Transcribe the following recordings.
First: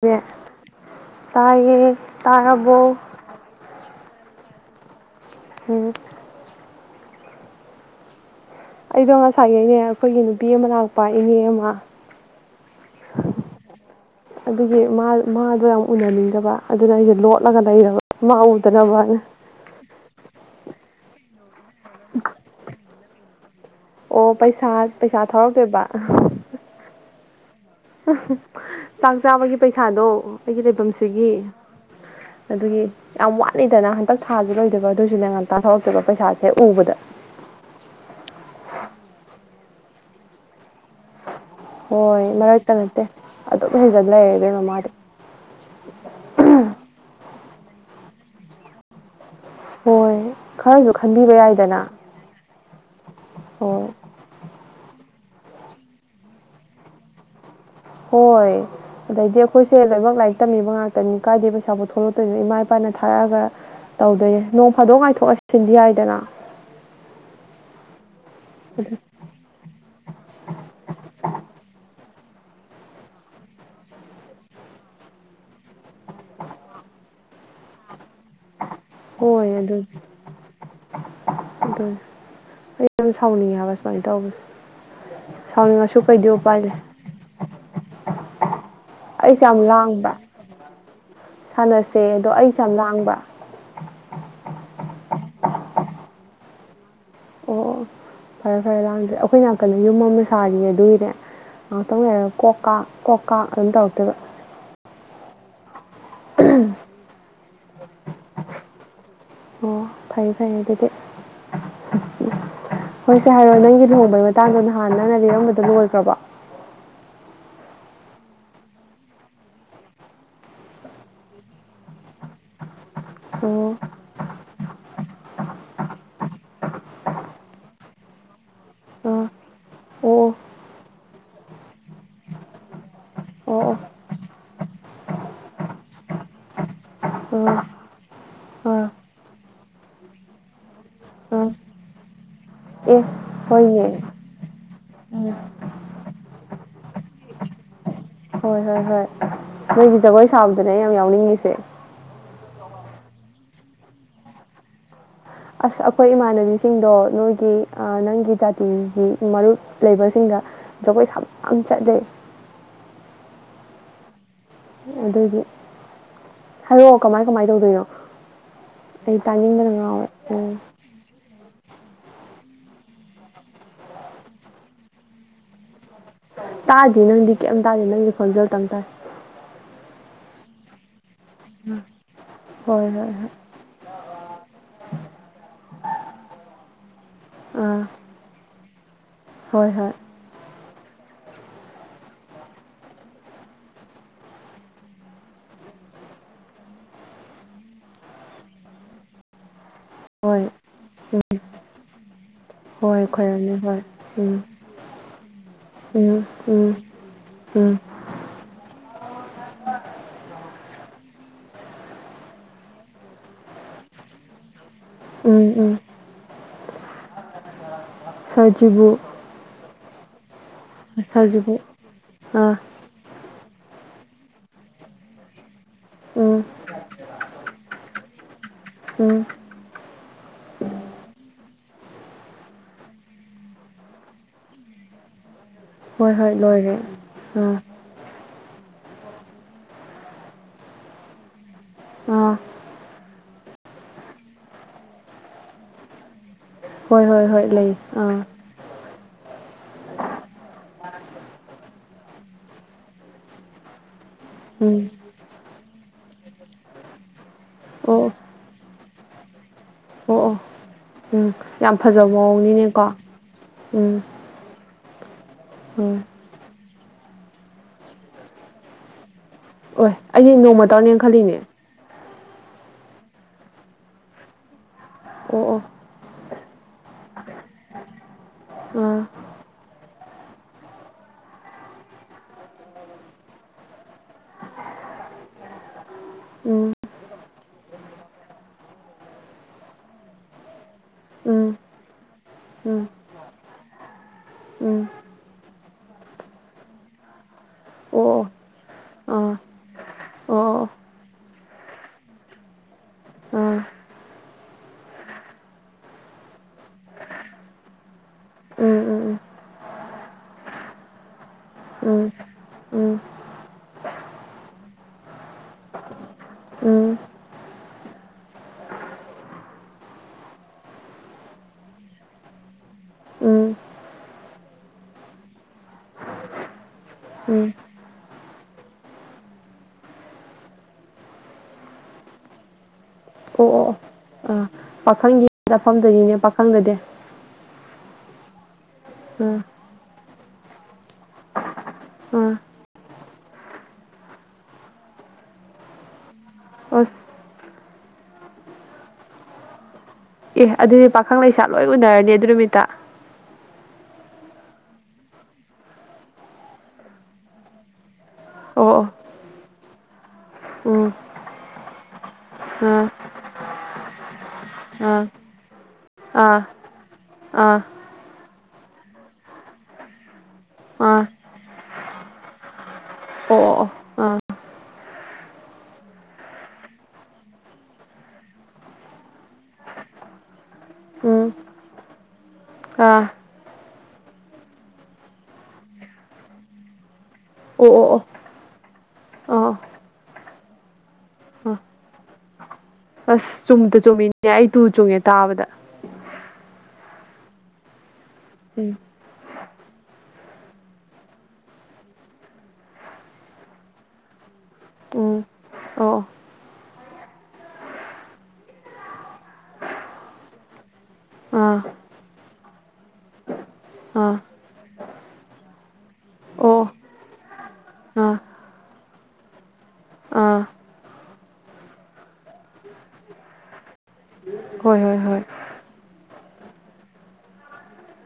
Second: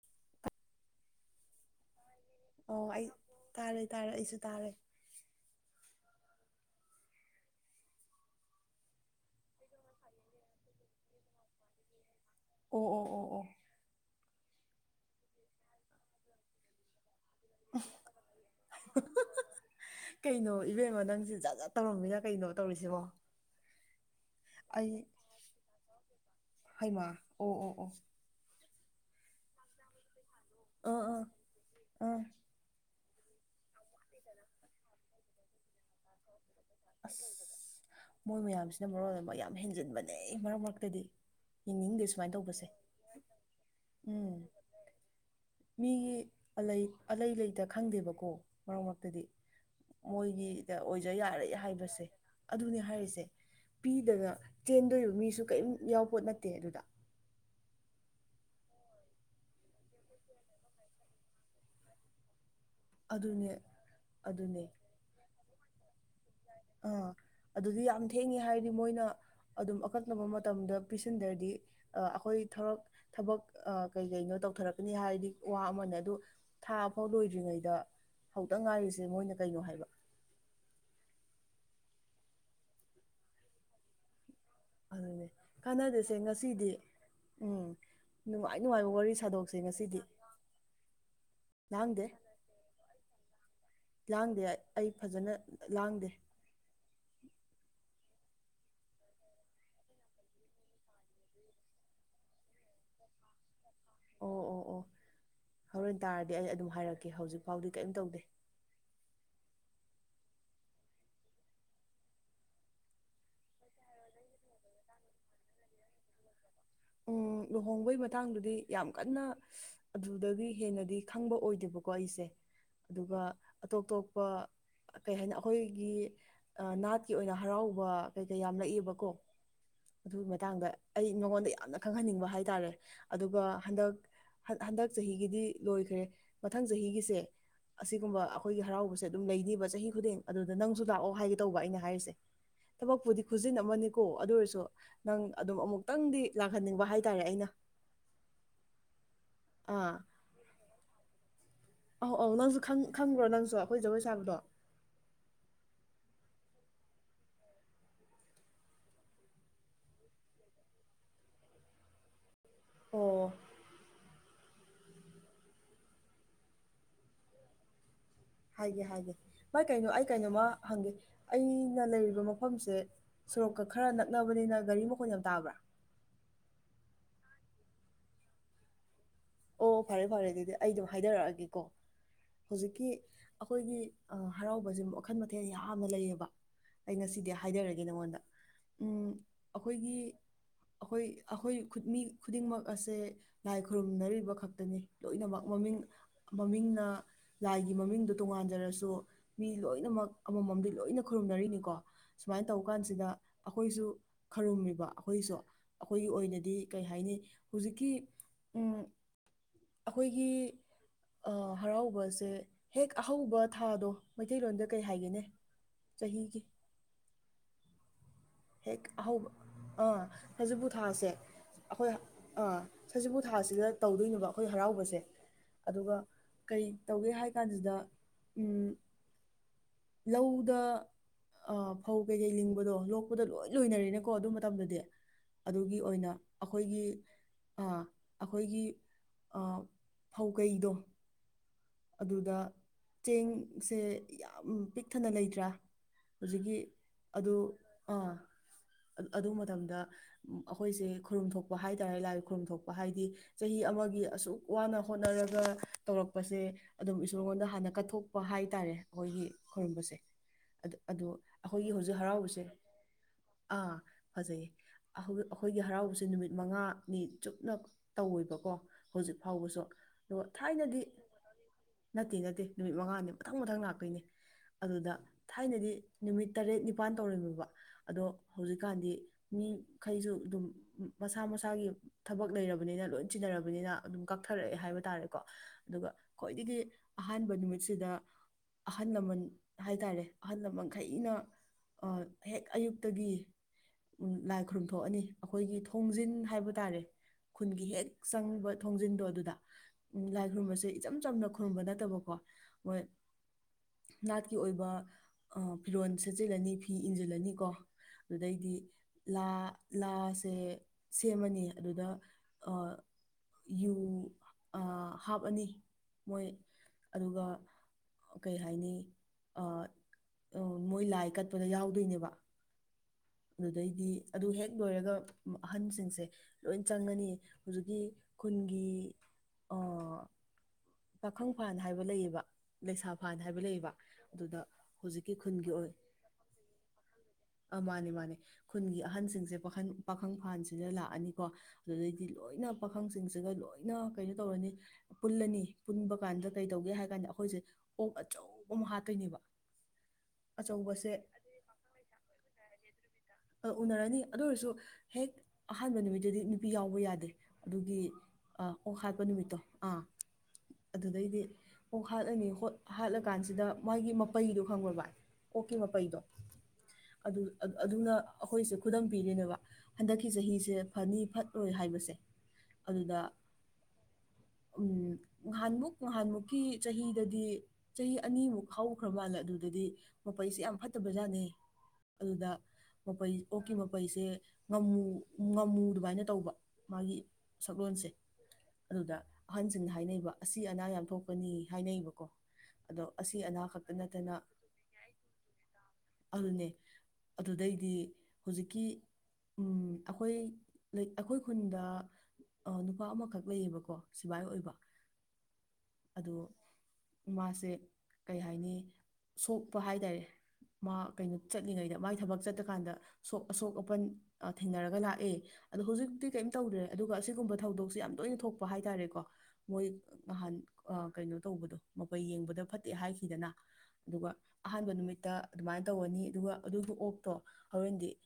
Bay ꯇꯥꯏꯌꯦ ꯇꯥꯔꯕꯣ ꯑꯣ ꯑꯩ ꯇꯥꯔꯦ ꯇꯥꯔꯦ ꯑꯩꯁꯨ ꯇꯥꯔꯦ ꯍꯨꯝ ꯑꯩꯗꯣ ꯉꯁꯥꯏꯒꯩꯅꯦ ꯑꯩꯈꯣꯏꯒꯤ ꯅꯨꯄꯤ ꯑꯃ ꯂꯥꯛꯄ ꯏꯅꯦ ꯑꯃ ꯑꯣ ꯑꯣ ꯑꯣ ꯑꯣ ꯑꯗꯨꯒꯤ ꯃꯥ ꯃꯥꯗꯣ ꯌꯥꯝ ꯎꯅꯅꯤꯡꯗꯕ ꯑꯗꯨꯅ ꯑꯩꯗꯣ ꯂꯣꯠ ꯂꯣꯠꯂꯒ ꯂꯩꯔꯕ ꯃꯥ ꯎꯗꯅꯕ ꯅ ꯀꯩꯅꯣ ꯏꯕꯦꯝꯃ ꯅꯪꯁꯦ ꯖꯠ ꯖꯠ ꯇꯧꯔꯝꯃꯤꯅ ꯀꯩꯅꯣ ꯇꯧꯔꯤꯁꯤꯕꯣ ꯑꯣ ꯄꯩꯁꯥ ꯑꯩ ꯄꯩꯁꯥ ꯊꯧꯔꯛ ꯇꯣꯏꯕ ꯍꯩꯃꯥ ꯑꯣ ꯑꯣ ꯑꯣ ꯆꯥꯛ ꯆꯥꯕꯒꯤ ꯄꯩꯁꯥꯗꯣ ꯑꯩꯒꯤ ꯑꯥ ꯑꯥ ꯂꯩꯐꯝꯁꯤꯒꯤ ꯑꯥ ꯑꯗꯨꯒꯤ ꯌꯥꯝ ꯋꯥꯠꯂꯤꯗꯅ ꯍꯟꯇꯛ ꯊꯥꯁꯨ ꯂꯣꯏꯗꯣꯢꯕ ꯑꯗꯨꯏꯁꯨꯅꯦ ꯉꯟꯇ ꯊꯧꯔꯛꯇꯣꯢꯕ ꯄꯩꯁꯥ ꯑꯁ ꯃꯣꯏ ꯃꯌꯥꯝꯁꯤꯅ ꯃꯔꯣꯟ ꯑꯃ ꯌꯥꯝ ꯍꯦꯟꯖꯤꯟꯕꯅꯦ ꯃꯔꯛ ꯃꯔꯛꯇꯗꯤ ꯌꯦꯡꯅꯤꯡꯗꯦ ꯍꯣꯏ ꯁꯨꯃꯥꯏꯅ ꯇꯧꯕꯁꯦ ꯃꯔꯛꯇ ꯅꯠꯇꯦ ꯑꯗꯨꯝ ꯍꯩꯖꯦꯟ ꯎꯝ ꯂꯩꯔꯦ ꯢꯕꯦꯝꯃ ꯃꯥꯗꯤ ꯃꯤꯒꯤ ꯑꯂ ꯑꯂꯩ ꯂꯩꯇ ꯈꯪꯗꯦꯕꯀꯣ ꯃꯔꯛ ꯃꯔꯛꯇꯗꯤ ꯍꯣꯏ ꯃꯣꯏꯒꯤꯗ ꯈꯔꯁꯨ ꯑꯣꯏꯖ ꯈꯟꯕꯤꯕ ꯌꯥꯔꯦ ꯌꯥꯏꯗꯅ ꯍꯥꯏꯕꯁꯦ ꯑꯗꯨꯅꯦ ꯍꯥꯏꯔꯤꯁꯦ ꯍꯣꯏ ꯄꯤꯗꯅ ꯆꯦꯟꯗꯣꯏꯕ ꯃꯤꯁꯨ ꯀꯔꯤꯝ ꯌꯥꯎꯄꯣꯠ ꯅꯠꯇꯦ ꯑꯗꯨꯗ ꯍꯣꯏ ꯑꯗꯒꯤ ꯑꯈꯣꯏꯁꯦ ꯂꯣꯏꯃꯛ ꯂꯥꯏꯔꯤꯛ ꯇꯝꯃꯤꯕ ꯉꯥꯛꯇꯅꯤ ꯀꯥꯏꯗꯩ ꯄꯩꯁꯥꯕꯨ ꯊꯣꯛꯂꯛꯇꯣꯏꯅꯣ ꯏꯃꯥ ꯄꯅ ꯊꯥꯔꯛꯑꯒ ꯑꯗꯨꯅꯦ ꯇꯧꯗꯣꯏꯅꯦ ꯅꯣꯡ ꯐꯥꯗꯣꯛ ꯉꯥꯏꯊꯣꯛ ꯉꯥꯢꯁꯤꯟꯗꯤ ꯌꯥꯏꯗꯅ ꯑ ꯑꯗꯨꯗꯤ ꯌꯥꯝ ꯊꯦꯡꯉꯦ ꯍꯥꯏꯔꯗꯤ ꯑꯗꯨ ꯃꯣꯏꯅ ꯑꯗꯨꯝ ꯑꯀꯛꯅꯕ ꯃꯇꯝꯗ ꯄꯤꯁꯤꯟꯗ꯭ꯔꯗꯤ ꯑ ꯑꯈꯣꯏ ꯊꯕꯛ ꯊꯕꯛ ꯑ ꯀꯩ ꯀꯩꯅꯣ ꯇꯧꯊꯔꯛꯀꯅꯤ ꯍꯥꯏꯔꯗꯤ ꯋꯥ ꯑꯃꯅꯦ ꯑꯗꯨ ꯊꯥꯐꯧ ꯂꯣꯏꯗ꯭ꯔꯤꯉꯩ ꯉꯩꯗ ꯍꯧꯗ ꯉꯥꯏꯔꯤꯁꯦ ꯃꯣꯏꯅ ꯀꯩꯅꯣ ꯍꯥꯏꯕ ꯑꯗꯨꯅꯦ ꯈꯣꯢꯗꯧ ꯁꯥꯎꯅꯤꯡꯉꯦ ꯍꯥꯏꯕ ꯁꯨꯃꯥꯏꯟ ꯇꯧꯕꯁꯦ ꯑꯗꯨꯅꯦ ꯁꯥꯎꯅꯤꯡꯉꯁꯨ ꯀꯥꯟꯅꯗꯁꯦ ꯀꯩꯗꯤ ꯎꯄꯥꯏ ꯉꯁꯤꯗꯤ ꯂꯩ ꯎꯝ ꯅꯨꯡꯉꯥꯢ ꯑꯩꯁꯦ ꯌꯥꯝ ꯂꯥꯡꯕ꯭ꯔꯥ ꯁꯥꯟꯅꯁꯦ ꯂꯥꯡꯗꯦ ꯑꯗꯣ ꯑꯩꯁꯦ ꯌꯥꯝ ꯂꯥꯡꯕ꯭ꯔꯥ ꯂꯥꯡꯗꯦ ꯑꯩ ꯐꯖꯅ ꯂꯥꯡꯗꯦ ꯑꯣ ꯑꯣ ꯐꯔꯦ ꯐꯔꯦ ꯂꯥꯟꯗ꯭ꯔꯦ ꯑꯈꯣꯏ ꯅꯥꯀꯟꯗ ꯌꯨꯝ ꯑꯃ ꯁꯥꯔꯤꯌꯦ ꯑꯗꯨꯒꯤꯅꯦ ꯉꯥꯛꯇꯪ ꯂꯩꯔ ꯀꯣꯛꯀꯥꯛ ꯀꯣꯛꯀꯥꯛ ꯑꯗꯨꯝ ꯇꯧꯔꯛꯇꯣꯢꯕ ꯑꯣ ꯑꯣ ꯑꯣ ꯍꯣꯔꯦꯟ ꯇꯥꯔꯗꯤ ꯑꯩ ꯑꯗꯨꯝ ꯍꯥꯏꯔꯛꯀꯦ ꯍꯧꯖꯤꯛ ꯐꯥꯎꯗꯤ ꯀ꯭ꯌꯝ ꯇꯧꯗꯦ ꯐꯔꯦ ꯐꯌꯦ ꯑꯗꯨꯗꯤ ꯍꯣꯏꯁꯦ ꯍꯥꯏꯔꯣ ꯅꯪꯒꯤ ꯂꯨꯍꯣꯡꯕꯩ ꯃꯇꯥꯡꯗꯣ ꯅꯍꯥꯟ ꯅꯪꯅ ꯂꯤꯔꯝꯕꯗꯣ ꯂꯣꯏꯒ꯭ꯔꯕꯣ ꯎꯝ ꯂꯨꯍꯣꯡꯕꯩ ꯃꯇꯥꯡꯗꯨꯗꯤ ꯌꯥꯝ ꯀꯟꯅ ꯑꯗꯨꯗꯒꯤ ꯍꯦꯟꯅꯗꯤ ꯈꯪꯕ ꯑꯣꯏꯗꯦꯕꯀꯣ ꯑꯩꯁꯦ ꯑꯗꯨꯒ ꯑꯣ ꯑꯣ ꯑꯣ ꯑꯣ ꯑꯇꯣꯞ ꯑꯇꯣꯞꯄ ꯑ ꯀꯩ ꯍꯥꯏꯅ ꯑꯈꯣꯏꯒꯤ ꯑ ꯅꯥꯠꯀꯤ ꯑꯣꯏꯅ ꯍꯔꯥꯎꯕ ꯀꯩ ꯀꯩ ꯌꯥꯝ ꯂꯩꯌꯦꯕꯀꯣ ꯑꯗꯨ ꯃꯇꯥꯡꯗ ꯑꯩ ꯃꯥꯉꯣꯟꯗ ꯌꯥꯝꯅ ꯈꯪꯍꯟꯅꯤꯡꯕ ꯍꯥꯏ ꯇꯥꯔꯦ ꯑꯗꯨꯒ ꯍꯟꯗꯛ ꯍꯠ ꯍꯟꯗꯛ ꯆꯍꯤꯒꯤꯗꯤ ꯂꯣꯏꯈ꯭ꯔꯦ ꯃꯊꯪ ꯆꯍꯤꯒꯤꯁꯦ ꯑꯣ ꯑꯁꯤꯒꯨꯝꯕ ꯑꯈꯣꯏꯒꯤ ꯑꯣ ꯍꯔꯥꯎꯕꯁꯦ ꯑꯗꯨꯝ ꯂꯩꯅꯤꯕ ꯆꯍꯤ ꯈꯨꯗꯤꯡ ꯑꯗꯨꯗ ꯅꯪꯁꯨ ꯂꯥꯛꯑꯣ ꯍꯥꯏꯒꯦ ꯑꯣ ꯇꯧꯕ ꯑꯩꯅ ꯍꯥꯏꯔꯤꯁꯦ ꯑꯦ ꯊꯕꯛꯄꯨꯗꯤ ꯈꯨꯖꯤꯟ ꯍꯣꯏꯅꯦ ꯑꯃꯅꯤꯀꯣ ꯑꯗꯨ ꯑꯣꯏꯔꯁꯨ ꯅꯪ ꯑꯗꯨꯝ ꯑꯃꯨꯛꯇꯪꯗꯤ ꯂꯥꯛꯍꯟꯅꯤꯡꯕ ꯍꯥꯏꯇꯥꯔꯦ ꯑꯩꯅ ꯑꯥ ꯅꯈꯣꯏꯒꯤ ꯖꯒꯣꯏ ꯁꯥꯕꯗꯨꯅꯦ ꯑꯩꯅ ꯌꯥꯝ ꯌꯥꯎꯅꯤꯡꯉꯤꯁꯦ ꯑꯣ ꯅꯪꯁꯨ ꯈꯪ ꯈꯪꯕ꯭ꯔꯣ ꯅꯪꯁꯨ ꯑꯈꯣꯏ ꯖꯒꯣꯏ ꯁꯥꯕꯗꯣ ꯑꯁ ꯑꯈꯣꯏ ꯏꯃꯥꯟꯅꯕꯤ ꯁꯤꯡꯗꯣ ꯅꯣꯏꯒꯤ ꯑ ꯅꯪꯒꯤ ꯖꯥꯇꯤꯒꯤ ꯃꯔꯨꯞ ꯂꯩꯕꯁꯤꯡꯗ ꯖꯒꯣꯏ ꯁꯥꯕ ꯌꯥꯝ ꯆꯠꯂꯦ ꯑꯣ ꯑꯗꯨꯒꯤ ꯍꯥꯏꯔꯛꯑꯣ ꯀꯃꯥꯏ ꯀꯃꯥꯏ ꯇꯧꯗꯣꯏꯅꯣ ꯍꯥꯏꯒꯦ ꯍꯥꯏꯒꯦ ꯑꯩ ꯚꯥꯏ ꯇꯥꯅꯤꯡꯕꯅ ꯀꯩꯅꯣ ꯑꯩ ꯉꯥꯎꯔꯦ ꯀꯩꯅꯣꯝꯃ ꯎꯝ ꯍꯪꯒꯦ ꯑꯩ ꯅ ꯂꯩꯔꯤꯕ ꯃꯐꯝꯁꯦ ꯁꯣꯔꯣꯛꯀ ꯈꯔ ꯅꯛꯅꯕꯅꯤꯅ ꯒꯥꯔꯤ ꯃꯈꯣꯟ ꯌꯥꯝ ꯇꯥꯕ꯭ꯔꯥ ꯇꯥꯗꯤ ꯅꯪꯗꯤ ꯀ꯭ꯌꯝ ꯇꯥꯗꯦ ꯅꯪꯒꯤ ꯈꯣꯟꯖꯦꯜ ꯇꯪ ꯇꯥꯏ ꯑꯣ ꯐꯔꯦ ꯐꯔꯦ ꯑꯗꯨꯗꯤ ꯑꯩ ꯗꯨꯝ ꯍꯥꯏꯗꯔꯛꯑꯒꯦꯀꯣ ꯍꯣꯏ ꯍꯧꯖꯤꯛꯀꯤ ꯍꯣꯏ ꯍꯣꯏ ꯑꯈꯣꯏꯒꯤ ꯑ ꯍꯔꯥꯎꯕꯖꯦ ꯃꯈꯟ ꯃꯊꯦꯟ ꯌꯥꯝꯅ ꯂꯩꯌꯦꯕ ꯑꯩ ꯉꯁꯤꯗꯤ ꯍꯥꯏꯗꯔꯒꯦ ꯑꯥ ꯅꯪꯉꯣꯟꯗ ꯎꯝ ꯍꯣꯏ ꯍꯣꯏ ꯑꯈꯣꯏꯒꯤ ꯑꯈꯣꯏ ꯑꯈꯣꯏ ꯈꯨꯠ ꯃꯤ ꯈꯨꯗꯤꯡꯃꯛ ꯑꯁꯦ ꯂꯥꯏ ꯈꯨꯔꯨꯝꯅꯔꯤ ꯕꯈꯛꯇꯅꯦ ꯂꯣꯏꯅꯃꯛ ꯃꯃꯤꯡ ꯃꯃꯤꯡꯅꯥ ꯂꯥꯏꯒꯤ ꯃꯃꯤꯡꯗꯣ ꯇꯣꯉꯥꯟꯖꯔꯁꯨ ꯃꯤ ꯂꯣꯏꯅꯃꯛ ꯍꯣꯏ ꯑꯃꯃꯝꯗꯤ ꯂꯣꯏꯅ ꯎꯝ ꯈꯨꯔꯨꯝꯅꯔꯤꯅꯤꯀꯣ ꯁꯨꯃꯥꯏꯟ ꯇꯧ ꯍꯣꯏ ꯀꯥꯟꯁꯤꯗ ꯈꯣꯏꯔꯝꯅꯤ ꯍꯣꯏ ꯑꯈꯣꯏꯁꯨ ꯎꯝ ꯈꯔꯨꯝꯃꯤꯕ ꯑꯈꯣꯏꯁꯨ ꯑꯈꯣꯏꯒꯤ ꯎꯝ ꯑꯣꯏꯅꯗꯤ ꯎꯝ ꯀꯩ ꯍꯥꯏꯅꯤ ꯎꯝ ꯍꯧꯖꯤꯛꯀꯤ ꯎꯝ ꯑꯈꯣꯏꯒꯤ ꯑ ꯍꯔꯥꯎꯕꯁꯦ ꯍꯦꯛ ꯑꯍꯧꯕ ꯊꯥꯗꯣ ꯃꯩꯇꯩꯂꯣꯟꯗ ꯀꯩ ꯍꯥꯏꯒꯦꯅꯦ ꯎꯝ ꯎꯝ ꯆꯍꯤꯒꯤ ꯍꯦꯛ ꯁꯖꯤꯕꯨ ꯑꯍꯧꯕ ꯑꯥ ꯁꯖꯤꯕꯨ ꯊꯥꯁꯦ ꯁꯖꯤꯕꯨ ꯑꯈꯣꯏ ꯑꯥ ꯁꯖꯤꯕꯨ ꯊꯥꯁꯤꯗ ꯇꯧꯗꯨꯏꯅꯦꯕ ꯑꯈꯣꯏ ꯍꯔꯥꯎꯕꯁꯦ ꯑꯗꯨꯒ ꯎꯝ ꯀꯩ ꯇꯧꯒꯦ ꯍꯥꯏ ꯀꯥꯟꯁꯤꯗ ꯎꯝ ꯎꯝ ꯂꯧꯗ ꯑ ꯐꯧ ꯀꯩꯀꯩ ꯂꯤꯡꯕꯗꯣ ꯂꯣꯛꯄꯗ ꯂꯣꯏ ꯂꯣꯏꯅꯔꯦꯅꯦꯀꯣ ꯑꯗꯨ ꯃꯇꯝꯗꯗꯤ ꯑꯗꯨꯒꯤ ꯑꯣꯏꯅ ꯍꯣꯏ ꯍꯣꯏ ꯂꯣꯏꯔꯦ ꯑꯈꯣꯏꯒꯤ ꯑꯥ ꯑꯈꯣꯏꯒꯤ ꯑꯥ ꯐꯧꯒꯩꯗꯣ ꯑꯗꯨꯗ ꯑꯥ ꯆꯦꯡꯁꯦ ꯌꯥꯝ ꯄꯤꯛꯊꯟꯅ ꯂꯩꯇ꯭ꯔꯥ ꯍꯧꯖꯤꯛꯀꯤ ꯍꯣꯏ ꯍꯣꯏ ꯑꯗꯨ ꯍꯣꯏ ꯂꯩ ꯑꯥ ꯑꯗꯨ ꯃꯇꯝꯗ ꯑꯈꯣꯏꯁꯦ ꯈꯨꯔꯨꯝꯊꯣꯛꯄ ꯍꯥꯏꯇꯥꯥꯔꯦ ꯂꯥꯏ ꯈꯨꯔꯨꯝꯊꯣꯛꯄ ꯍꯥꯏꯗꯤ ꯆꯍꯤ ꯑꯃꯒꯤ ꯑꯁꯨꯛ ꯋꯥꯅ ꯎꯝ ꯍꯣꯠꯅꯔꯒ ꯇꯧꯔꯛꯄꯁꯦ ꯑꯗꯨꯝ ꯏꯁꯣꯔꯉꯣꯟꯗ ꯍꯥꯟꯅ ꯑꯣ ꯀꯠꯊꯣꯛꯄ ꯍꯥꯏꯇꯥꯔꯦ ꯑꯈꯣꯏꯒꯤ ꯈꯨꯔꯨꯝꯕꯁꯦ ꯑꯣ ꯑꯣ ꯑꯗꯣ ꯑꯗꯣ ꯎꯝ ꯌꯥꯝ ꯐꯖꯕ ꯃꯑꯣꯡꯅꯤꯅꯦꯀꯣ ꯎꯝ [unintelligible] ꯑꯈꯣꯏꯒꯤ ꯍꯔꯥꯎꯁꯦ ꯎꯝ ꯅꯨꯃꯤꯠ ꯃꯉꯥꯅꯤ ꯆꯨꯞꯅ ꯇꯧꯋꯦꯕꯀꯣ ꯍꯧꯖꯤꯛ ꯐꯥꯎꯕꯁꯨ ꯑꯣꯏ ꯑꯗꯨꯒ ꯑꯩꯗꯤ ꯅꯣꯡꯃ ꯊꯥꯏꯅꯗꯤ ꯇꯪꯅꯦ ꯈꯜꯂꯤꯅꯦ ꯅꯠꯇꯦ ꯅꯠꯇꯦ ꯅꯨꯃꯤꯠ ꯃꯉꯥꯅꯤ ꯃꯊꯪ ꯃꯊꯪ ꯂꯥꯛꯇꯣꯏꯅꯦ ꯑꯗꯨꯗ ꯑꯣ ꯑꯣ ꯊꯥꯏꯅꯗꯤ ꯅꯨꯃꯤꯠ ꯇꯔꯦꯠ ꯅꯤꯄꯟ ꯇꯧꯔꯤꯕꯃꯦꯕꯥ ꯑꯗꯣ ꯍꯧꯖꯤꯛꯀꯥꯟꯗꯤ ꯑꯥ ꯃꯤ ꯈꯩꯁꯨ ꯗꯨꯝ ꯎꯝꯃꯁꯥ ꯃꯁꯥꯒꯤ ꯊꯕꯛ ꯂꯩꯔꯕꯅꯦꯅ ꯂꯣꯏ ꯆꯤꯟꯅꯔꯕꯅꯤꯅ ꯑꯗꯨꯝ ꯀꯛꯊꯔ [unintelligible] ꯑꯦ ꯍꯥꯏꯕ ꯇꯥꯔꯦꯀꯣ ꯑꯗꯨꯒ ꯈ꯭ꯋꯥꯏꯗꯒꯤ ꯎꯝ ꯑꯍꯥꯟꯕ ꯅꯨꯃꯤꯠꯁꯤꯗꯥ ꯑꯍꯟ ꯂꯃꯟ ꯍꯥꯏꯇꯥꯔꯦ ꯑꯍꯜ ꯂꯃꯟꯈꯩꯅ ꯎꯝ ꯑ ꯍꯦꯛ ꯎꯝ ꯑꯌꯨꯛꯇꯒꯤ ꯎꯝ ꯂꯥꯏ ꯎꯝ ꯈꯨꯔꯨꯝꯊꯣꯛꯑꯅꯤ ꯑꯈꯣꯏꯒꯤ ꯊꯣꯡꯖꯤꯟ ꯍꯥꯏꯕ ꯇꯥꯔꯦ ꯈꯨꯟꯒꯤ ꯍꯦꯛ ꯑꯣ ꯑꯣ ꯆꯪꯕ ꯊꯣꯡꯖꯤꯟꯗꯣ ꯑꯗꯨꯗ ꯑꯥ ꯎꯝ ꯂꯥꯏ ꯑꯣ ꯈꯨꯔꯨꯝꯕꯁꯦ ꯑꯣ ꯏꯆꯝ ꯆꯝꯅ ꯈꯨꯔꯨꯝꯕ ꯅꯠꯇꯕꯀꯣ ꯃꯣꯏ ꯑꯥ ꯅꯥꯠꯀꯤ ꯑꯣꯏꯕ ꯐꯤꯔꯣꯟ ꯁꯦꯠꯆꯜꯂꯅꯤ ꯐꯤ ꯏꯟꯖꯤꯜꯂꯅꯤ ꯀꯣ ꯑꯗꯨꯗꯩꯗꯤ ꯎꯝ ꯂꯥ ꯂꯥꯁꯦ ꯁꯦꯝꯃꯅꯤ ꯎꯝ ꯑꯗꯨꯗ ꯎꯝ ꯑ, ꯎꯝ ꯌꯨ ꯑꯥꯔ ꯍꯥꯞꯑꯅꯤ ꯃꯣꯏ ꯎꯝ ꯑꯗꯨꯒ ꯀꯩ ꯍꯥꯏꯅꯤ ꯑꯥ ꯑꯩ ꯃꯣꯏ ꯂꯥꯏ ꯀꯠꯄꯗ ꯌꯥꯎꯗꯣꯏꯅꯦꯕꯥ ꯎꯝ ꯑꯗꯨꯗꯩꯗꯤ ꯑꯗꯨ ꯍꯦꯛ ꯂꯣꯏꯔꯒ ꯑꯍꯟꯁꯤꯡꯁꯦ ꯂꯣꯏ ꯆꯪꯉꯅꯤ ꯎꯝ ꯍꯧꯖꯤꯛꯀꯤ ꯈꯨꯟꯒꯤ ꯑꯥ ꯄꯥꯈꯪꯐꯥꯟ ꯍꯥꯏꯕ ꯂꯩꯌꯦꯕꯥ ꯂꯩꯁꯥ ꯐꯥꯟ ꯍꯥꯏꯕ ꯑꯣ ꯑꯣ ꯂꯩꯌꯦꯕ ꯑꯣ ꯑꯗꯨꯗ ꯑꯥ ꯍꯧꯖꯤꯛꯀꯤ ꯈꯨꯟꯒꯤ ꯄꯥꯈꯪꯒꯤꯗ ꯑꯣꯏ ꯐꯝꯗꯣꯏꯅꯤꯅꯦ ꯄꯥꯈꯪꯗꯗꯤ ꯑ ꯃꯥꯅꯦ ꯃꯥꯅꯦ ꯈꯨꯟꯒꯤ ꯑꯍꯟꯁꯤꯡꯁꯦ ꯑꯥ ꯄꯥꯈꯟ ꯄꯥꯈꯪ ꯐꯥꯥꯟꯁꯤꯗ ꯂꯥꯛꯑꯅꯤꯀꯣ ꯑꯗꯨꯗꯩꯗꯤ ꯑꯥ ꯂꯣꯏꯅ ꯄꯥꯈꯪꯁꯤꯡꯁꯦ [unintelligible] ꯂꯣꯏꯅ ꯀꯩꯅꯣ ꯇꯧꯔꯅꯤ ꯄꯨꯜꯂꯅꯤ ꯄꯨꯟꯕ ꯀꯥꯟꯗ ꯀꯩꯗꯧꯒꯦ ꯍꯥꯏ ꯑꯁ ꯀꯥꯟꯗ ꯑꯈꯣꯏꯁꯦ ꯑꯣꯛ ꯑꯆꯧꯕ ꯑꯃ ꯍꯥꯠꯇꯣꯏꯅꯦꯕꯥ ꯑꯦ ꯑꯗꯨꯗꯤ ꯄꯥꯈꯪ ꯂꯩꯁꯥ ꯂꯣꯏ ꯎꯅꯔꯅꯤ ꯑꯗꯨ ꯅꯨꯃꯤꯠꯇ ꯑ ꯎꯅꯔꯅꯤ ꯑꯗꯨ ꯑꯣꯏꯔꯁꯨ ꯍꯦꯛ ꯑꯍꯥꯟꯕ ꯅꯨꯃꯤꯠꯇꯨꯗꯤ ꯅꯨꯄꯤ ꯌꯥꯎꯕ ꯌꯥꯗꯦ ꯑꯗꯨꯒꯤ ꯑꯥ ꯑꯣꯛ ꯑꯣ ꯑꯣ ꯍꯥꯏꯠꯄ ꯅꯨꯃꯤꯠꯇꯣ ꯑꯥ ꯎꯝ ꯑꯗꯨꯗꯩꯗꯤ ꯑꯣꯛ ꯍꯥꯠꯂꯅꯤ ꯍꯣꯛ ꯑꯥ ꯍꯥꯠꯂꯀꯥꯟꯁꯤꯗ ꯃꯥꯒꯤ ꯃꯄꯩꯗꯣ ꯈꯪꯕ꯭ꯔꯥ ꯚꯥꯏ ꯑꯥ ꯑꯣꯀꯤ ꯃꯄꯩꯗꯣ ꯑꯗꯨ ꯑꯥ ꯑ ꯑꯥ ꯑꯗꯨꯅ ꯑꯈꯣꯏꯁꯨ ꯈꯨꯗꯝ ꯄꯤꯔꯤꯅꯦꯕꯥ ꯍꯟꯗꯛꯀꯤ ꯆꯍꯤꯁꯦ ꯐꯅꯤ ꯑꯥ ꯐꯠꯔꯣꯏ ꯍꯥꯏꯕꯁꯦ ꯑꯗꯨꯗꯥ ꯑꯣ ꯑꯣ ꯑꯣ ꯑꯥ [unintelligible] ꯎꯝ ꯉꯍꯥꯟꯃꯨꯛ ꯉꯍꯥꯟꯃꯨꯛꯀꯤ ꯆꯍꯤꯗꯗꯤ ꯆꯍꯤ ꯑꯅꯤꯃꯨꯛ ꯍꯧꯈ꯭ꯔ ꯃꯥꯜꯂꯦ ꯑꯗꯨꯗ ꯗꯨꯗꯤ ꯃꯄꯩꯁꯦ ꯌꯥꯝ ꯐꯠꯇꯕ ꯖꯥꯠꯅꯦ ꯎꯝ ꯑꯗꯨꯗꯥ ꯑꯥ ꯃꯄꯩ ꯑꯣꯛꯀꯤ ꯃꯄꯩꯁꯦ ꯉꯝꯃꯨ ꯉꯝꯃꯨ ꯗꯨꯃꯥꯏꯅ ꯇꯧꯕ ꯃꯥꯒꯤ ꯑꯣ ꯑꯣ ꯁꯒꯣꯟꯁꯦ ꯑꯗꯨꯗ ꯑꯣ ꯑꯥ ꯑꯍꯟꯁꯤꯡꯅ ꯍꯥꯏꯅꯩꯕ ꯑꯁꯤ ꯑꯅꯥ ꯌꯥꯝ ꯊꯣꯛꯀꯅꯤ ꯑꯥ ꯍꯥꯏꯅꯩꯕꯀꯣ ꯑꯗꯣ ꯑꯁꯤ ꯑꯁ ꯑꯅꯥ ꯈꯛꯇ ꯆꯨꯝꯗ ꯅꯠꯇꯅ ꯆꯨꯝꯃꯤꯅꯦ ꯑꯩ ꯇꯨ ꯆꯨꯝꯉꯦ ꯇꯥꯕꯗ ꯑꯗꯨꯅꯦ ꯑꯗꯨꯗꯩꯗꯤ ꯍꯧꯖꯤꯛꯀꯤ ꯎꯝ ꯎꯝ ꯑꯩꯈꯣꯏ ꯑꯩꯈꯣꯏ ꯈꯨꯟꯗ ꯑꯥ ꯅꯨꯄꯥ ꯑꯃꯈꯛ ꯂꯩꯌꯦꯕꯀꯣ ꯁꯤꯕꯥꯥꯏ ꯑꯣꯏꯕ ꯎꯝ ꯑꯣ ꯑꯗꯣ ꯃꯥꯁꯦ ꯀꯔꯤ ꯍꯥꯏꯅꯤ ꯁꯣꯛꯄ ꯍꯥꯏ ꯇꯔꯦ ꯃꯥ ꯀꯩꯅꯣ ꯑꯥ ꯆꯠꯂꯤꯉꯩꯗ ꯃꯥꯏ ꯊꯕꯛ ꯆꯠꯇ ꯀꯥꯟꯗ ꯁꯣꯛ ꯑꯁꯣꯛ ꯑꯄꯟ ꯑꯥ ꯊꯦꯡꯅꯔꯒ ꯂꯥꯛꯑꯦ ꯑꯗꯣ ꯍꯧꯖꯤꯛꯇꯤ ꯀꯩꯝ ꯑꯣ ꯇꯧꯗ꯭ꯔꯦ ꯑꯗꯨꯒ ꯑꯁꯤꯒꯨꯝꯕ ꯊ ꯊꯧꯗꯣꯛ ꯁꯦ ꯌꯥꯝ ꯑꯥ ꯇꯣꯏꯅ ꯊꯣꯛꯄ ꯍꯥꯏ ꯇꯔꯦꯀꯣ ꯃꯣꯏ ꯑꯥ ꯅꯍꯥꯟ ꯀꯩꯅꯣ ꯇꯧꯕꯗꯣ ꯃꯄꯩ ꯌꯦꯡꯕꯗ ꯐꯠꯇꯦ ꯍꯥꯏꯈꯤꯗꯅ ꯑꯗꯨꯒ ꯑꯍꯥꯟꯕ ꯍꯣꯏ ꯍꯣꯏ ꯍꯣꯏ ꯅꯨꯃꯤꯠꯇ ꯑꯗꯨꯃꯥꯏꯅ ꯇꯧꯔꯅꯤ ꯑꯗꯨꯒ ꯑꯗꯨꯗꯣ ꯑꯣꯐ ꯑꯣ ꯍꯣꯔꯦꯟꯗꯤ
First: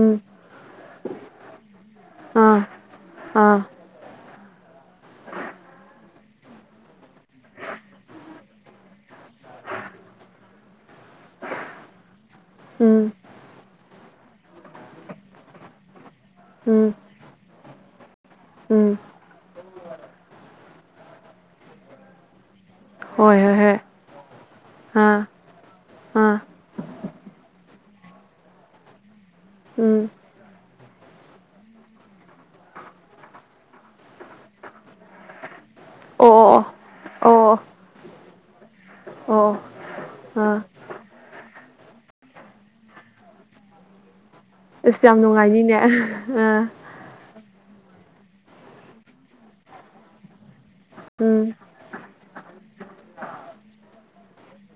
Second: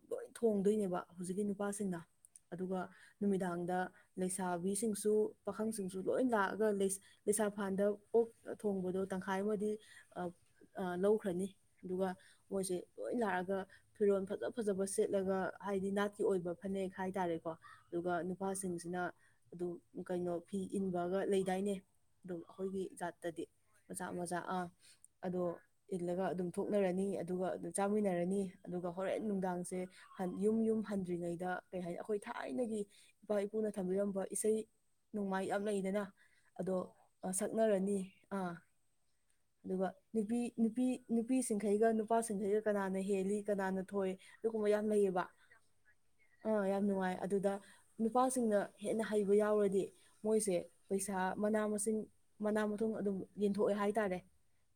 ꯎꯝ ꯊꯣꯡꯗꯣꯏꯅꯦꯕ ꯍꯧꯖꯤꯛꯀꯤ ꯅꯨꯄꯥꯁꯤꯡꯅ ꯑꯥ ꯑꯗꯨꯒ ꯑꯥ ꯅꯨꯃꯤꯗꯥꯡꯗ ꯂꯩꯁꯥꯕꯤꯁꯤꯡꯁꯨ ꯄꯥꯈꯪꯁꯤꯡꯁꯨ ꯂꯣꯏ ꯂꯥꯛꯑꯒ ꯂꯩꯁꯥ ꯐꯥꯟꯗ ꯑꯣꯛ ꯊꯣꯡꯕꯗꯣ ꯇꯪꯈꯥꯏ ꯑꯃꯗꯤ ꯑꯥ ꯑꯥ ꯂꯧꯈ꯭ꯔꯅꯤ ꯑꯗꯨꯒ ꯃꯣꯏꯁꯦ ꯎꯝ ꯂꯣꯏ ꯂꯥꯛꯒ ꯐꯤꯔꯣꯜ ꯐꯖ ꯐꯖꯕ ꯁꯦꯠꯂꯒ ꯍꯥꯏꯗꯤ ꯅꯥꯠꯀꯤ ꯑꯣꯏꯕ ꯐꯅꯦꯛ ꯎꯝ ꯍꯥꯏꯇꯥꯔꯦꯀꯣ ꯑꯗꯨꯒ ꯎꯝ ꯅꯨꯄꯥꯁꯤꯡꯁꯤꯅ ꯑꯗꯨꯝ ꯀꯩꯅꯣ ꯐꯤ ꯏꯟꯕꯒ ꯂꯩꯗꯥꯏꯅꯦ ꯑꯗꯨꯒ ꯑꯩꯈꯣꯏꯒꯤ ꯍꯣꯏ ꯖꯥꯠꯇꯗꯤ ꯍꯣꯏ ꯍꯣꯏ ꯃꯆꯥꯥ ꯃꯆꯥ ꯑꯥ ꯑꯥ ꯑꯗꯣ ꯏꯜꯂꯒ ꯑꯥ ꯑꯗꯨꯝ ꯊꯣꯛꯅꯔꯅꯤ ꯑꯗꯨꯒ ꯑꯗꯨꯝ ꯆꯥꯃꯤꯟꯅꯔꯅꯤ ꯑꯗꯨꯒ ꯍꯣꯔꯦꯟ ꯅꯨꯡꯗꯥꯡꯁꯦ ꯎꯝ ꯌꯨꯝ ꯌꯨꯝ ꯍꯟꯗ꯭ꯔꯤꯉꯩꯗ ꯀꯩ ꯍꯥꯏꯅꯤ ꯑꯩꯈꯣꯏ ꯊꯥꯏꯅꯒꯤ ꯏꯄꯥ ꯏꯄꯨꯅ ꯊꯝꯕꯤꯔꯝꯕ ꯏꯁꯩ ꯅꯣꯡꯃꯥꯏ ꯌꯥꯝ ꯂꯩꯗꯅ ꯑꯣ ꯑꯣ ꯑꯗꯣ ꯑꯣ ꯑꯣ ꯁꯛꯅꯔꯅꯤ ꯑꯥ ꯑꯣ ꯑꯗꯨꯒ ꯅꯨꯄꯤ ꯑꯥ ꯅꯨꯄꯤ ꯅꯨꯄꯤꯁꯤꯡꯈꯩꯒ ꯅꯨꯄꯥꯁꯤꯡꯈꯩꯒ ꯀꯅꯥꯅ ꯍꯦꯜꯂꯤ ꯀꯅꯥꯅ ꯊ ꯊꯣꯛ ꯑꯗꯨꯒꯨꯝꯕ ꯌꯥꯝ ꯂꯩꯌꯦꯕ ꯑꯥ ꯌꯥꯝ ꯅꯨꯡꯉꯥꯏ ꯑꯗꯨꯗ ꯅꯨꯄꯥꯁꯤꯡꯅ ꯍꯦꯟꯅ ꯍꯩꯕ ꯌꯥꯎꯔꯗꯤ ꯃꯣꯏꯁꯦ ꯄꯩꯁꯥ ꯎꯝ ꯃꯅꯥ ꯃꯁꯤꯡ ꯃꯅꯥ ꯃꯊꯝ ꯑꯗꯨꯝ ꯌꯦꯟꯊꯣꯛꯑꯦ ꯍꯥꯏꯇꯥꯔꯦ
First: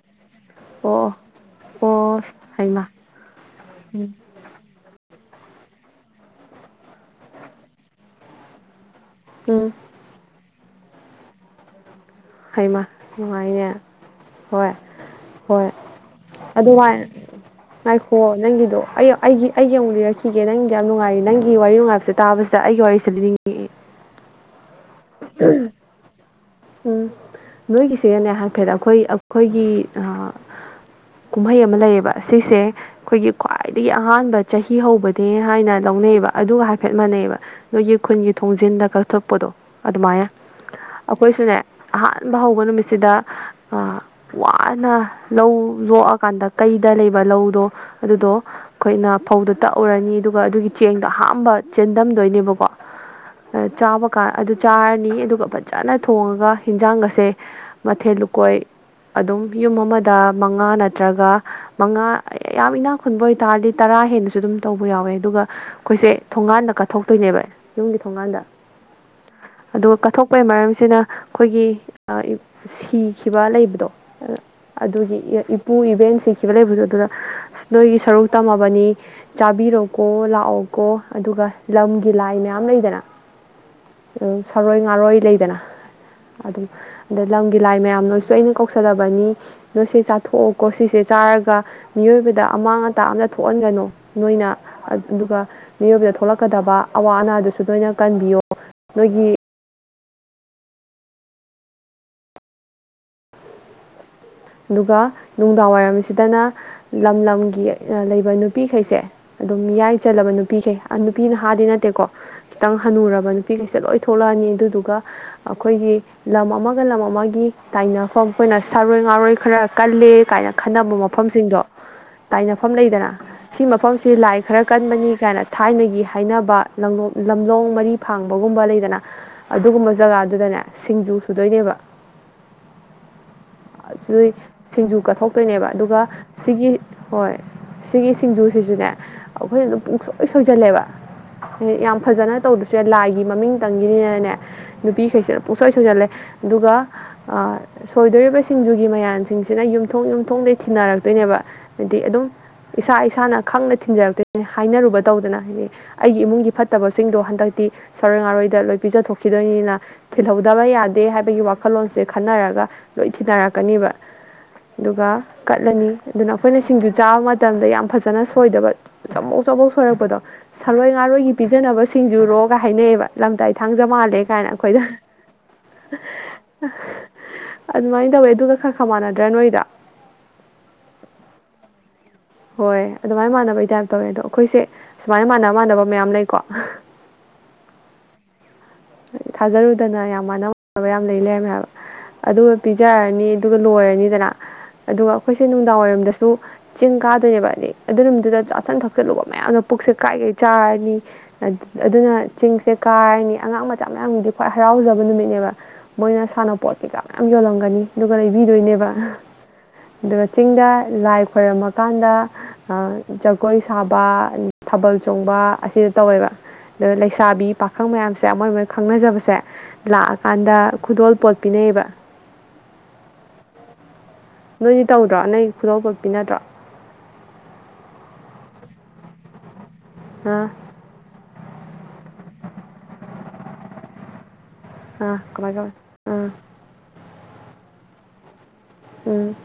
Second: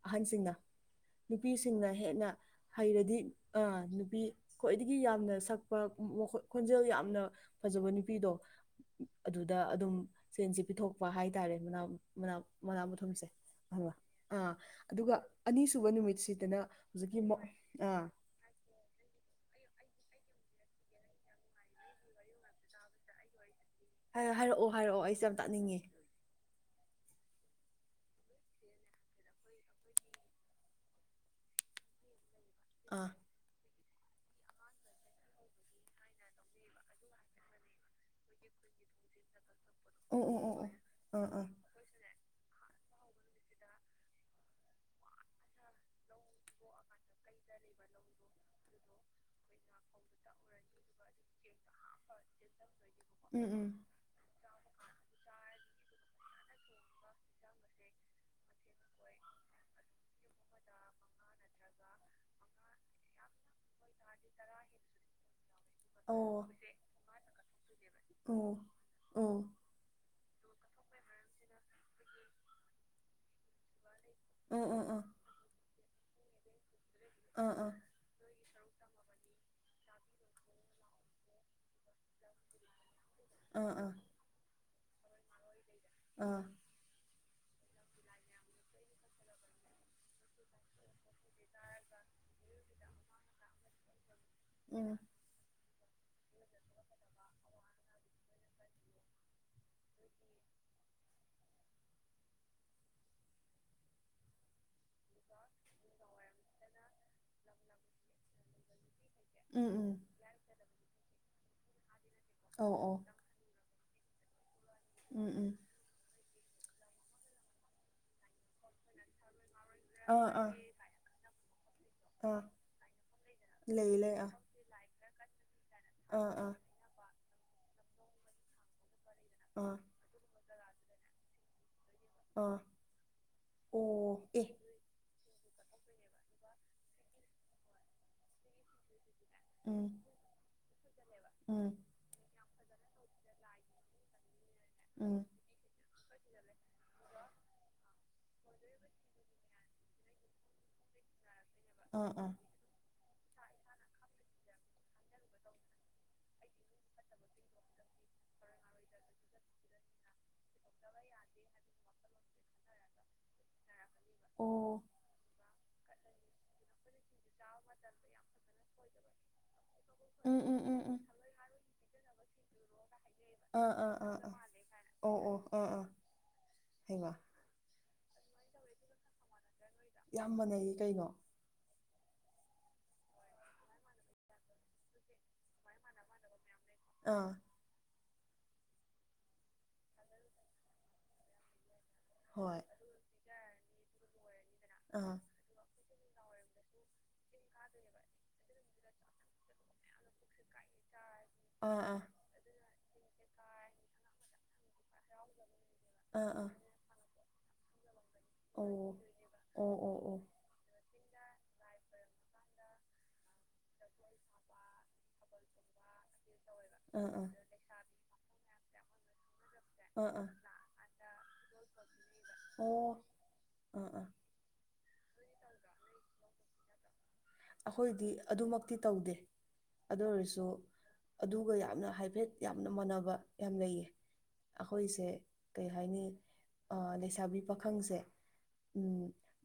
ꯑꯍꯟꯁꯤꯡꯅ ꯑꯣ ꯅꯨꯄꯤꯁꯤꯡꯅ ꯑꯣ ꯑꯣ ꯍꯦꯟꯅ ꯍꯩꯃꯥ ꯍꯩꯔꯗꯤ ꯑꯥ ꯎꯝ ꯅꯨꯄꯤ ꯈ꯭ꯋꯥꯏꯗꯒꯤ ꯌꯥꯝꯅ ꯁꯛꯄ ꯈꯣꯟꯖꯦꯜ ꯌꯥꯝꯅ ꯐꯖꯕ ꯅꯨꯄꯤꯗꯣ ꯑꯗꯨꯗ ꯎꯝ ꯑꯗꯨꯝ ꯁꯦꯟꯁꯦ ꯄꯤꯊꯣꯛꯄ ꯍꯥꯏꯇꯥꯔꯦ ꯃꯅꯥ ꯃ ꯍꯩꯃꯥ ꯃꯅꯥ ꯃꯊꯨꯝꯁꯦ ꯅꯨꯡꯉꯥꯏꯅꯦ ꯑꯥ ꯑꯥ ꯍꯣꯏ ꯑꯗꯨꯒ ꯍꯣꯏ ꯑꯅꯤꯁꯨꯕ ꯅꯨꯃꯤꯠ ꯁꯤ ꯁꯤꯗꯅ ꯍꯧꯖꯤꯛꯀꯤ ꯑꯥ ꯑꯗꯣ ꯑꯩ ꯑꯩꯒꯤ ꯑꯩꯒꯤ ꯑꯃꯨꯛ ꯂꯤꯔꯛꯈꯤꯒꯦ ꯅꯪꯗ ꯌꯥꯝ ꯅꯨꯡꯉꯥꯏꯔ ꯅꯪꯒꯤ ꯋꯥꯔꯤ ꯅꯨꯡꯉꯥꯏꯕꯁꯦ ꯇꯥꯕꯁꯤꯗ ꯑꯩꯒꯤ ꯋꯥꯔꯤꯁꯦ ꯂꯤꯅꯤꯡꯉꯛꯑꯦ ꯍꯥꯏꯔꯛꯑꯣ ꯍꯥꯏꯔꯛꯑꯣ ꯑꯩꯁꯨ ꯌꯥꯝ ꯇꯥꯛꯅꯤꯡꯉꯦ ꯎꯝ ꯅꯣꯏꯒꯤꯁꯤꯒꯅꯦ ꯍꯥꯏꯐꯦꯠ ꯑꯩꯈꯣꯏ ꯑꯩꯈꯣꯏꯒꯤ ꯀꯨꯝꯍꯩ ꯑꯃ ꯂꯩꯌꯦꯕ ꯁꯤꯁꯦ ꯑꯥ ꯑꯩꯈꯣꯏꯒꯤ꯭ꯋꯥꯏ ꯈ꯭ꯋꯥꯏꯗꯒꯤ ꯑꯍꯥꯟꯕ ꯆꯍꯤ ꯍꯧꯕꯅꯦ ꯍꯥꯏꯅ ꯂꯧꯅꯩꯑꯕ ꯑꯗꯨꯒ ꯍꯥꯏꯐꯦꯠ ꯃꯥꯟꯅꯩꯑꯕ ꯅꯣꯏꯒꯤ ꯈꯨꯟꯒꯤ ꯊꯣꯡꯁꯦ ꯊꯣꯡꯖꯤꯟꯗ ꯀꯛꯊꯣꯛꯄꯗꯣ ꯑꯣ ꯑꯗꯨꯃꯥꯏꯅ ꯑꯣ ꯑꯣ ꯑꯣ ꯑꯥ ꯑꯥ ꯑꯩꯈꯣꯏꯁꯨꯅꯦ ꯑꯍꯥꯟꯕ ꯍꯧꯕ ꯅꯨꯃꯤꯠꯁꯤꯗ ꯑꯥ ꯋꯥꯅ ꯂꯧ ꯂꯣꯛꯑꯀꯥꯟꯗ ꯀꯩꯗ ꯂꯩꯕ ꯂꯧꯗꯣ ꯑꯗꯨꯗꯣ ꯑꯩꯈꯣꯏꯅ ꯐꯧꯗꯣ ꯇꯛꯎꯔꯅꯤ ꯑꯗꯨꯒ ꯑꯗꯨꯒꯤ ꯆꯦꯡꯗꯣ ꯑꯍꯝꯕ ꯆꯦꯟꯗꯝꯗꯣꯏꯅꯦꯕꯀꯣ ꯆꯥꯕ ꯀꯥꯟ ꯑꯗꯨ ꯆꯥꯔꯅꯤ ꯑꯗꯨꯒ ꯐꯖꯅ ꯊꯣꯡꯉꯒ ꯍꯟꯖꯥꯡꯒ ꯁꯦ ꯃꯊꯦꯜ ꯂꯨꯀꯣꯏ ꯑꯗꯨꯝ ꯌꯨꯝ ꯑꯃꯗ ꯃꯉꯥ ꯅꯠꯇ꯭ꯔꯒ ꯃꯉꯥ ꯌꯥꯝ ꯏꯅꯥ ꯈꯨꯟꯕ ꯑꯣꯏꯇꯥꯔꯗꯤ ꯇꯔꯥ ꯍꯦꯟꯅꯁꯨ ꯑꯗꯨꯝ ꯇꯧꯕ ꯌꯥꯎꯋꯦ ꯑꯗꯨꯒ ꯑꯩꯈꯣꯏꯁꯦ ꯎꯝ ꯎꯝ ꯊꯣꯡꯒꯥꯟꯗ ꯀꯠꯊꯣꯛꯇꯣꯏꯅꯦꯕ ꯑꯣ ꯑꯣ ꯌꯨꯝꯒꯤ ꯊꯣꯡꯒꯥꯟꯗ ꯑꯣ ꯑꯗꯨꯒ ꯀꯠꯊꯣꯛ ꯑꯣꯏꯣꯏ ꯃꯔꯝꯁꯤꯅ ꯑꯩꯈꯣꯏꯒꯤ ꯁꯤꯈꯤꯕ ꯂꯩꯕꯗꯣ ꯑꯗꯨꯒꯤ ꯏꯄꯨ ꯏꯕꯦꯟ ꯁꯤꯈꯤꯕ ꯂꯩꯕꯗ ꯑꯗꯨꯅ ꯑꯥ ꯑꯥ ꯑꯥ ꯑꯥ ꯑꯥ ꯅꯣꯏꯒꯤ ꯁꯔꯨꯛ ꯇꯝꯃꯕꯅꯤ ꯆꯥꯕꯤꯔꯣꯀꯣ ꯂꯥꯛꯑꯣꯀꯣ ꯑꯗꯨꯒ ꯂꯝꯒꯤ ꯂꯥꯏ ꯃꯌꯥꯝ ꯂꯩꯗꯅ ꯑꯥ ꯑꯥ ꯁꯔꯣꯏ ꯉꯥꯔꯣꯏ ꯂꯩꯗꯅ ꯑꯥ ꯑꯗꯨꯝ ꯑꯗ ꯂꯝꯒꯤ ꯂꯥꯏ ꯃꯌꯥꯝ ꯅꯣꯏꯁꯨ ꯑꯩꯅ ꯀꯧꯁꯜꯂꯕꯅꯤ ꯅꯣꯏꯁꯦ ꯆꯥꯊꯣꯛꯑꯣꯀꯣ ꯁꯤꯁꯦ ꯆꯥꯔꯒ ꯃꯤꯑꯣꯏꯕꯗ ꯑꯃꯥꯡ ꯑꯇꯥ ꯑꯗ ꯊꯣꯛꯍꯟꯒꯅꯨ ꯅꯣꯏꯅ ꯎꯝ ꯑꯗꯨꯒ ꯃꯤꯑꯣꯏꯕꯗ ꯊꯣꯛꯂꯛꯀꯗꯕ ꯑꯋꯥ ꯑꯅꯥꯗꯨꯁꯨ ꯂꯣꯏꯅ ꯀꯟꯕꯤꯌꯣ ꯅꯣꯏꯒꯤ ꯑꯗꯨꯒ ꯅꯨꯡꯗꯥꯡ ꯋꯥꯏꯔꯝꯁꯤꯗꯅ ꯂꯝ ꯂꯝꯒꯤ ꯂꯩꯕ ꯅꯨꯄꯤꯈꯩꯁꯦ ꯑꯗꯨꯝ ꯎꯝ ꯎꯝ ꯃꯤꯌꯥꯏ ꯆꯜꯂꯕ ꯅꯨꯄꯤꯈꯦ ꯅꯨꯄꯤꯅ ꯊꯥꯗꯤ ꯅꯠꯇꯦꯀꯣ ꯑꯧ ꯈꯤꯇꯪ ꯑꯧ ꯍꯟꯅꯨꯔꯕ ꯅꯨꯄꯤꯈꯩꯁꯤꯗ ꯂꯣꯏ ꯊꯣꯛꯂꯛꯑꯅꯤ ꯑꯗꯨꯗꯨꯒ ꯎꯝ ꯎꯝ ꯑꯩꯈꯣꯏꯒꯤ ꯂꯝ ꯑꯃꯒ ꯂꯝ ꯑꯃꯒꯤ ꯇꯥꯏꯅꯐꯝ ꯑꯩꯈꯣꯏꯅ ꯁꯥꯔꯣꯏ ꯉꯥꯔꯣꯏ ꯈꯔ ꯀꯜꯂꯦ ꯑꯥ ꯑꯥ ꯀꯥꯏꯅ ꯈꯟꯅꯕ ꯃꯐꯝꯁꯤꯡꯗꯣ ꯑꯥ ꯇꯥꯏꯅꯐꯝ ꯂꯩꯗꯅ ꯁꯤ ꯂꯩ ꯃꯐꯝꯁꯤ ꯂꯩ ꯑꯥ ꯂꯥꯏ ꯈꯔ ꯀꯟꯕꯅꯤ ꯀꯥꯏꯅ ꯊꯥꯏꯅꯒꯤ ꯑꯥ ꯑꯥ ꯍꯥꯏꯅꯕ ꯂꯝ ꯂꯝꯂꯣꯡ ꯃꯔꯤ ꯐꯥꯡꯕꯒꯨꯝꯕ ꯂꯩꯗꯅ ꯑꯥ ꯑꯗꯨꯒꯨꯝꯕ ꯖꯒꯥꯗꯨꯗꯅꯦ ꯁꯤꯡꯖꯨ ꯁꯨꯗꯣꯏꯅꯦꯕ ꯑꯣ ꯁꯤꯏ ꯑꯦ ꯁꯤꯡꯖꯨ ꯀꯠꯊꯣꯛ ꯇꯣꯏꯅꯦꯕ ꯑꯗꯨꯒ ꯁꯤꯒꯤ ꯍꯣꯏ ꯁꯤꯒꯤ ꯁꯤꯡꯖꯨꯁꯤꯁꯨꯅꯦ ꯑꯩꯈꯣꯏꯅ ꯑꯗꯨꯝ ꯎꯝ ꯄꯨꯡꯁꯣꯏ ꯁꯣꯏꯁꯜꯂꯦꯕ ꯎꯝ ꯌꯥꯝ ꯐꯖꯅ ꯇꯧꯗ ꯁꯦ ꯂꯥꯏꯒꯤ ꯃꯃꯤꯡ ꯇꯪꯒꯤꯅꯤꯅꯅꯦ ꯎꯝ ꯅꯨꯄꯤꯈꯩꯁꯤꯅ ꯄꯨꯡꯁꯣꯏ ꯁꯣꯏꯖꯜꯂꯦ ꯑꯗꯨꯒ ꯁꯣꯏꯗꯣꯔꯤꯕꯁꯤꯡꯖꯨ ꯒꯤ ꯃꯌꯥꯝꯁꯤꯡꯁꯤꯅ ꯌꯨꯝꯊꯣꯡ ꯌꯨꯝꯊꯣꯡꯗꯩ ꯊꯤꯅꯔꯛꯇꯣꯏꯅꯦꯕ ꯍꯥꯏꯗꯤ ꯑꯥ ꯑꯗꯨꯝ ꯑꯥ ꯏꯁꯥ ꯏꯁꯥꯅ ꯈꯪꯅ ꯊꯤꯟꯖꯔꯛꯇꯣꯏ ꯍꯥꯏꯅꯔꯨꯕ ꯇꯧꯗꯅ ꯍꯥꯏꯗꯤ ꯑꯩꯒꯤ ꯏꯃꯨꯡꯒꯤ ꯐꯠꯇꯕꯁꯤꯡꯗꯣ ꯍꯟꯗꯛꯇꯤ ꯔꯣꯏꯗ ꯂꯣꯏ ꯄꯤꯖꯊꯣꯛꯈꯤꯗꯣꯏꯅꯤꯅ ꯊꯤꯜꯍꯧꯗꯕ ꯌꯥꯗꯦ ꯍꯥꯏꯕꯒꯤ ꯋꯥꯈꯜꯂꯣꯟꯁꯦ ꯈꯟꯅꯔꯒ ꯂꯣꯏ ꯊꯤꯅꯔ ꯀꯛꯀꯅꯦꯕ ꯑꯣ ꯑꯗꯨꯒ ꯀꯠꯂꯅꯤ ꯑꯗꯨꯅ ꯑꯩꯈꯣꯏꯅ ꯁꯤꯡꯖꯨ ꯆꯥꯕꯃ ꯃꯇꯝꯗ ꯌꯥꯝ ꯐꯖꯅ ꯁꯣꯏꯗꯕ ꯆꯃꯧ ꯆꯃꯧꯣꯛ ꯁꯣꯏꯔꯛꯄꯗꯣ ꯎꯝ ꯎꯝ ꯎꯝ ꯁꯂꯣꯏ ꯎꯝ ꯉꯥꯔꯣꯏꯒꯤ ꯄꯤꯖꯅꯕꯁꯤꯡ ꯌꯖꯨꯔꯣꯒ ꯍꯥꯏꯅꯩꯑꯕ ꯂꯝꯇ ꯏ ꯑꯥ ꯊꯥꯡꯖ ꯑꯥ ꯑꯥ ꯃꯥꯜꯂꯦ ꯑꯥ ꯀꯥꯏꯅ ꯑꯩꯈꯣꯏꯗ ꯑꯣ ꯑꯣ ꯑꯥ ꯑꯥ ꯍꯩꯃ ꯑꯗꯨꯃꯥꯏꯅ ꯇꯧꯋꯦ ꯑꯗꯨꯒ ꯈꯔ ꯈꯔ ꯃꯥꯟꯅꯗ꯭ꯔꯥ ꯅꯣꯏꯗꯣ ꯌꯥꯝ ꯃꯥꯟꯅꯩꯌꯦ ꯀꯩꯅꯣ ꯍꯣꯏ ꯑꯗꯨꯃꯥꯏꯅ ꯃꯥꯟꯅꯕꯩ ꯇꯥꯏꯞ ꯇꯧꯋꯦ ꯑꯗꯣ ꯑꯩꯈꯣꯏꯁꯦ ꯁꯨꯃꯥꯏꯅ ꯃꯥꯟꯅꯕ ꯃꯥꯟꯅꯕ ꯃꯌꯥꯝ ꯂꯩꯀꯣ ꯑꯥ ꯊꯥꯖꯔꯨꯗꯅ ꯌꯥꯝ ꯃꯥꯟꯅ ꯃꯅꯕ ꯌꯥꯝ ꯂꯩ ꯂꯩꯔꯝꯃꯦ ꯍꯥꯏꯕ ꯑꯗꯨꯒ ꯍꯣꯏ ꯄꯤꯖꯔꯅꯤ ꯑꯗꯨꯒ ꯂꯣꯏꯔꯅꯤꯗꯅ ꯑꯥ ꯑꯗꯨꯒ ꯑꯩꯈꯣꯏꯁꯦ ꯅꯨꯡꯗꯥꯡ ꯋꯥꯏꯔꯝ ꯆꯤꯡ ꯀ ꯅꯦꯕ ꯅꯤ ꯑꯗꯨ ꯅꯨꯃꯤꯗꯨꯗ ꯆꯥꯁꯤꯟ ꯊꯛꯆꯜꯂꯨꯕ ꯃꯌꯥꯝꯅꯣ ꯄꯨꯛꯁꯦ ꯀꯥꯏ ꯀꯩ ꯆꯥꯔꯅꯤ ꯑꯥ ꯑꯥ ꯑꯗꯨꯅ ꯆꯤꯡꯁꯦ ꯀꯥꯏꯔꯅꯤ ꯑꯉꯥꯡ ꯃꯆꯥ ꯃꯌꯥꯝꯒꯤꯗꯤ ꯈ꯭ꯋꯥꯏ ꯍꯔꯥꯎꯖꯕ ꯅꯨꯃꯤꯠꯅꯦꯕ ꯃꯣꯏꯅ ꯑꯥ ꯑꯥ ꯁꯥꯟꯅꯄꯣꯠ ꯀꯩꯀꯥ ꯃꯌꯥꯝ ꯌꯣꯜꯂꯝꯒꯅꯤ ꯑꯗꯨꯒ ꯂꯩꯕꯤꯗꯣꯏꯅꯦꯕ ꯑꯣ ꯑꯣ ꯑꯣ ꯑꯣ ꯑꯥ ꯑꯥ ꯑꯥ ꯑꯗꯨꯒ ꯆꯤꯡꯗ ꯂꯥꯏ ꯈꯣꯏꯔꯝꯃ ꯀꯥꯟꯗ ꯖꯒꯣꯏ ꯁꯥꯕ ꯊꯥꯕꯜ ꯆꯣꯡꯕ ꯑꯁꯤꯗ ꯇꯧꯋꯦꯕ ꯑꯗꯣ ꯂꯩꯁꯥꯕꯤ ꯄꯥꯈꯪ ꯃꯌꯥꯝꯁꯦ ꯃꯣꯏ ꯃꯣꯏ ꯈꯪꯅꯖꯕꯁꯦ ꯑꯥ ꯂꯥꯛꯑꯀꯥꯟꯗ ꯈꯨꯗꯣꯜꯄꯣꯠ ꯄꯤꯅꯩꯌꯦꯕ ꯑꯣ ꯑꯥ ꯑꯥ ꯅꯣꯏꯗꯤ ꯇꯧꯗ꯭ꯔꯣ ꯅꯪꯒꯤ ꯈꯨꯗꯣꯜ ꯄꯣꯠ ꯄꯤ ꯅꯗ꯭ꯔꯣ ꯑꯩꯈꯣꯏꯗꯤ ꯑꯗꯨꯃꯛꯇꯤ ꯇꯧꯗꯦ ꯑꯗꯨ ꯑꯥ ꯑꯣꯏꯔꯁꯨ ꯑꯗꯨꯒ ꯌꯥꯝꯅ ꯍꯥꯏꯐꯦꯠ ꯌꯥꯝꯅ ꯃꯥꯟꯅꯕ ꯌꯥꯝ ꯂꯩꯌꯦ ꯑꯩꯈꯣꯏꯁꯦ ꯑꯥ ꯀꯃꯥꯏ ꯀꯩ ꯀꯃꯥꯏ ꯍꯥꯏꯅꯤ ꯑꯥ ꯑ ꯂꯩꯁꯥꯕꯤ ꯄꯥꯈꯪꯁꯦ ꯎꯝ ꯨꯨꯑꯨꯝ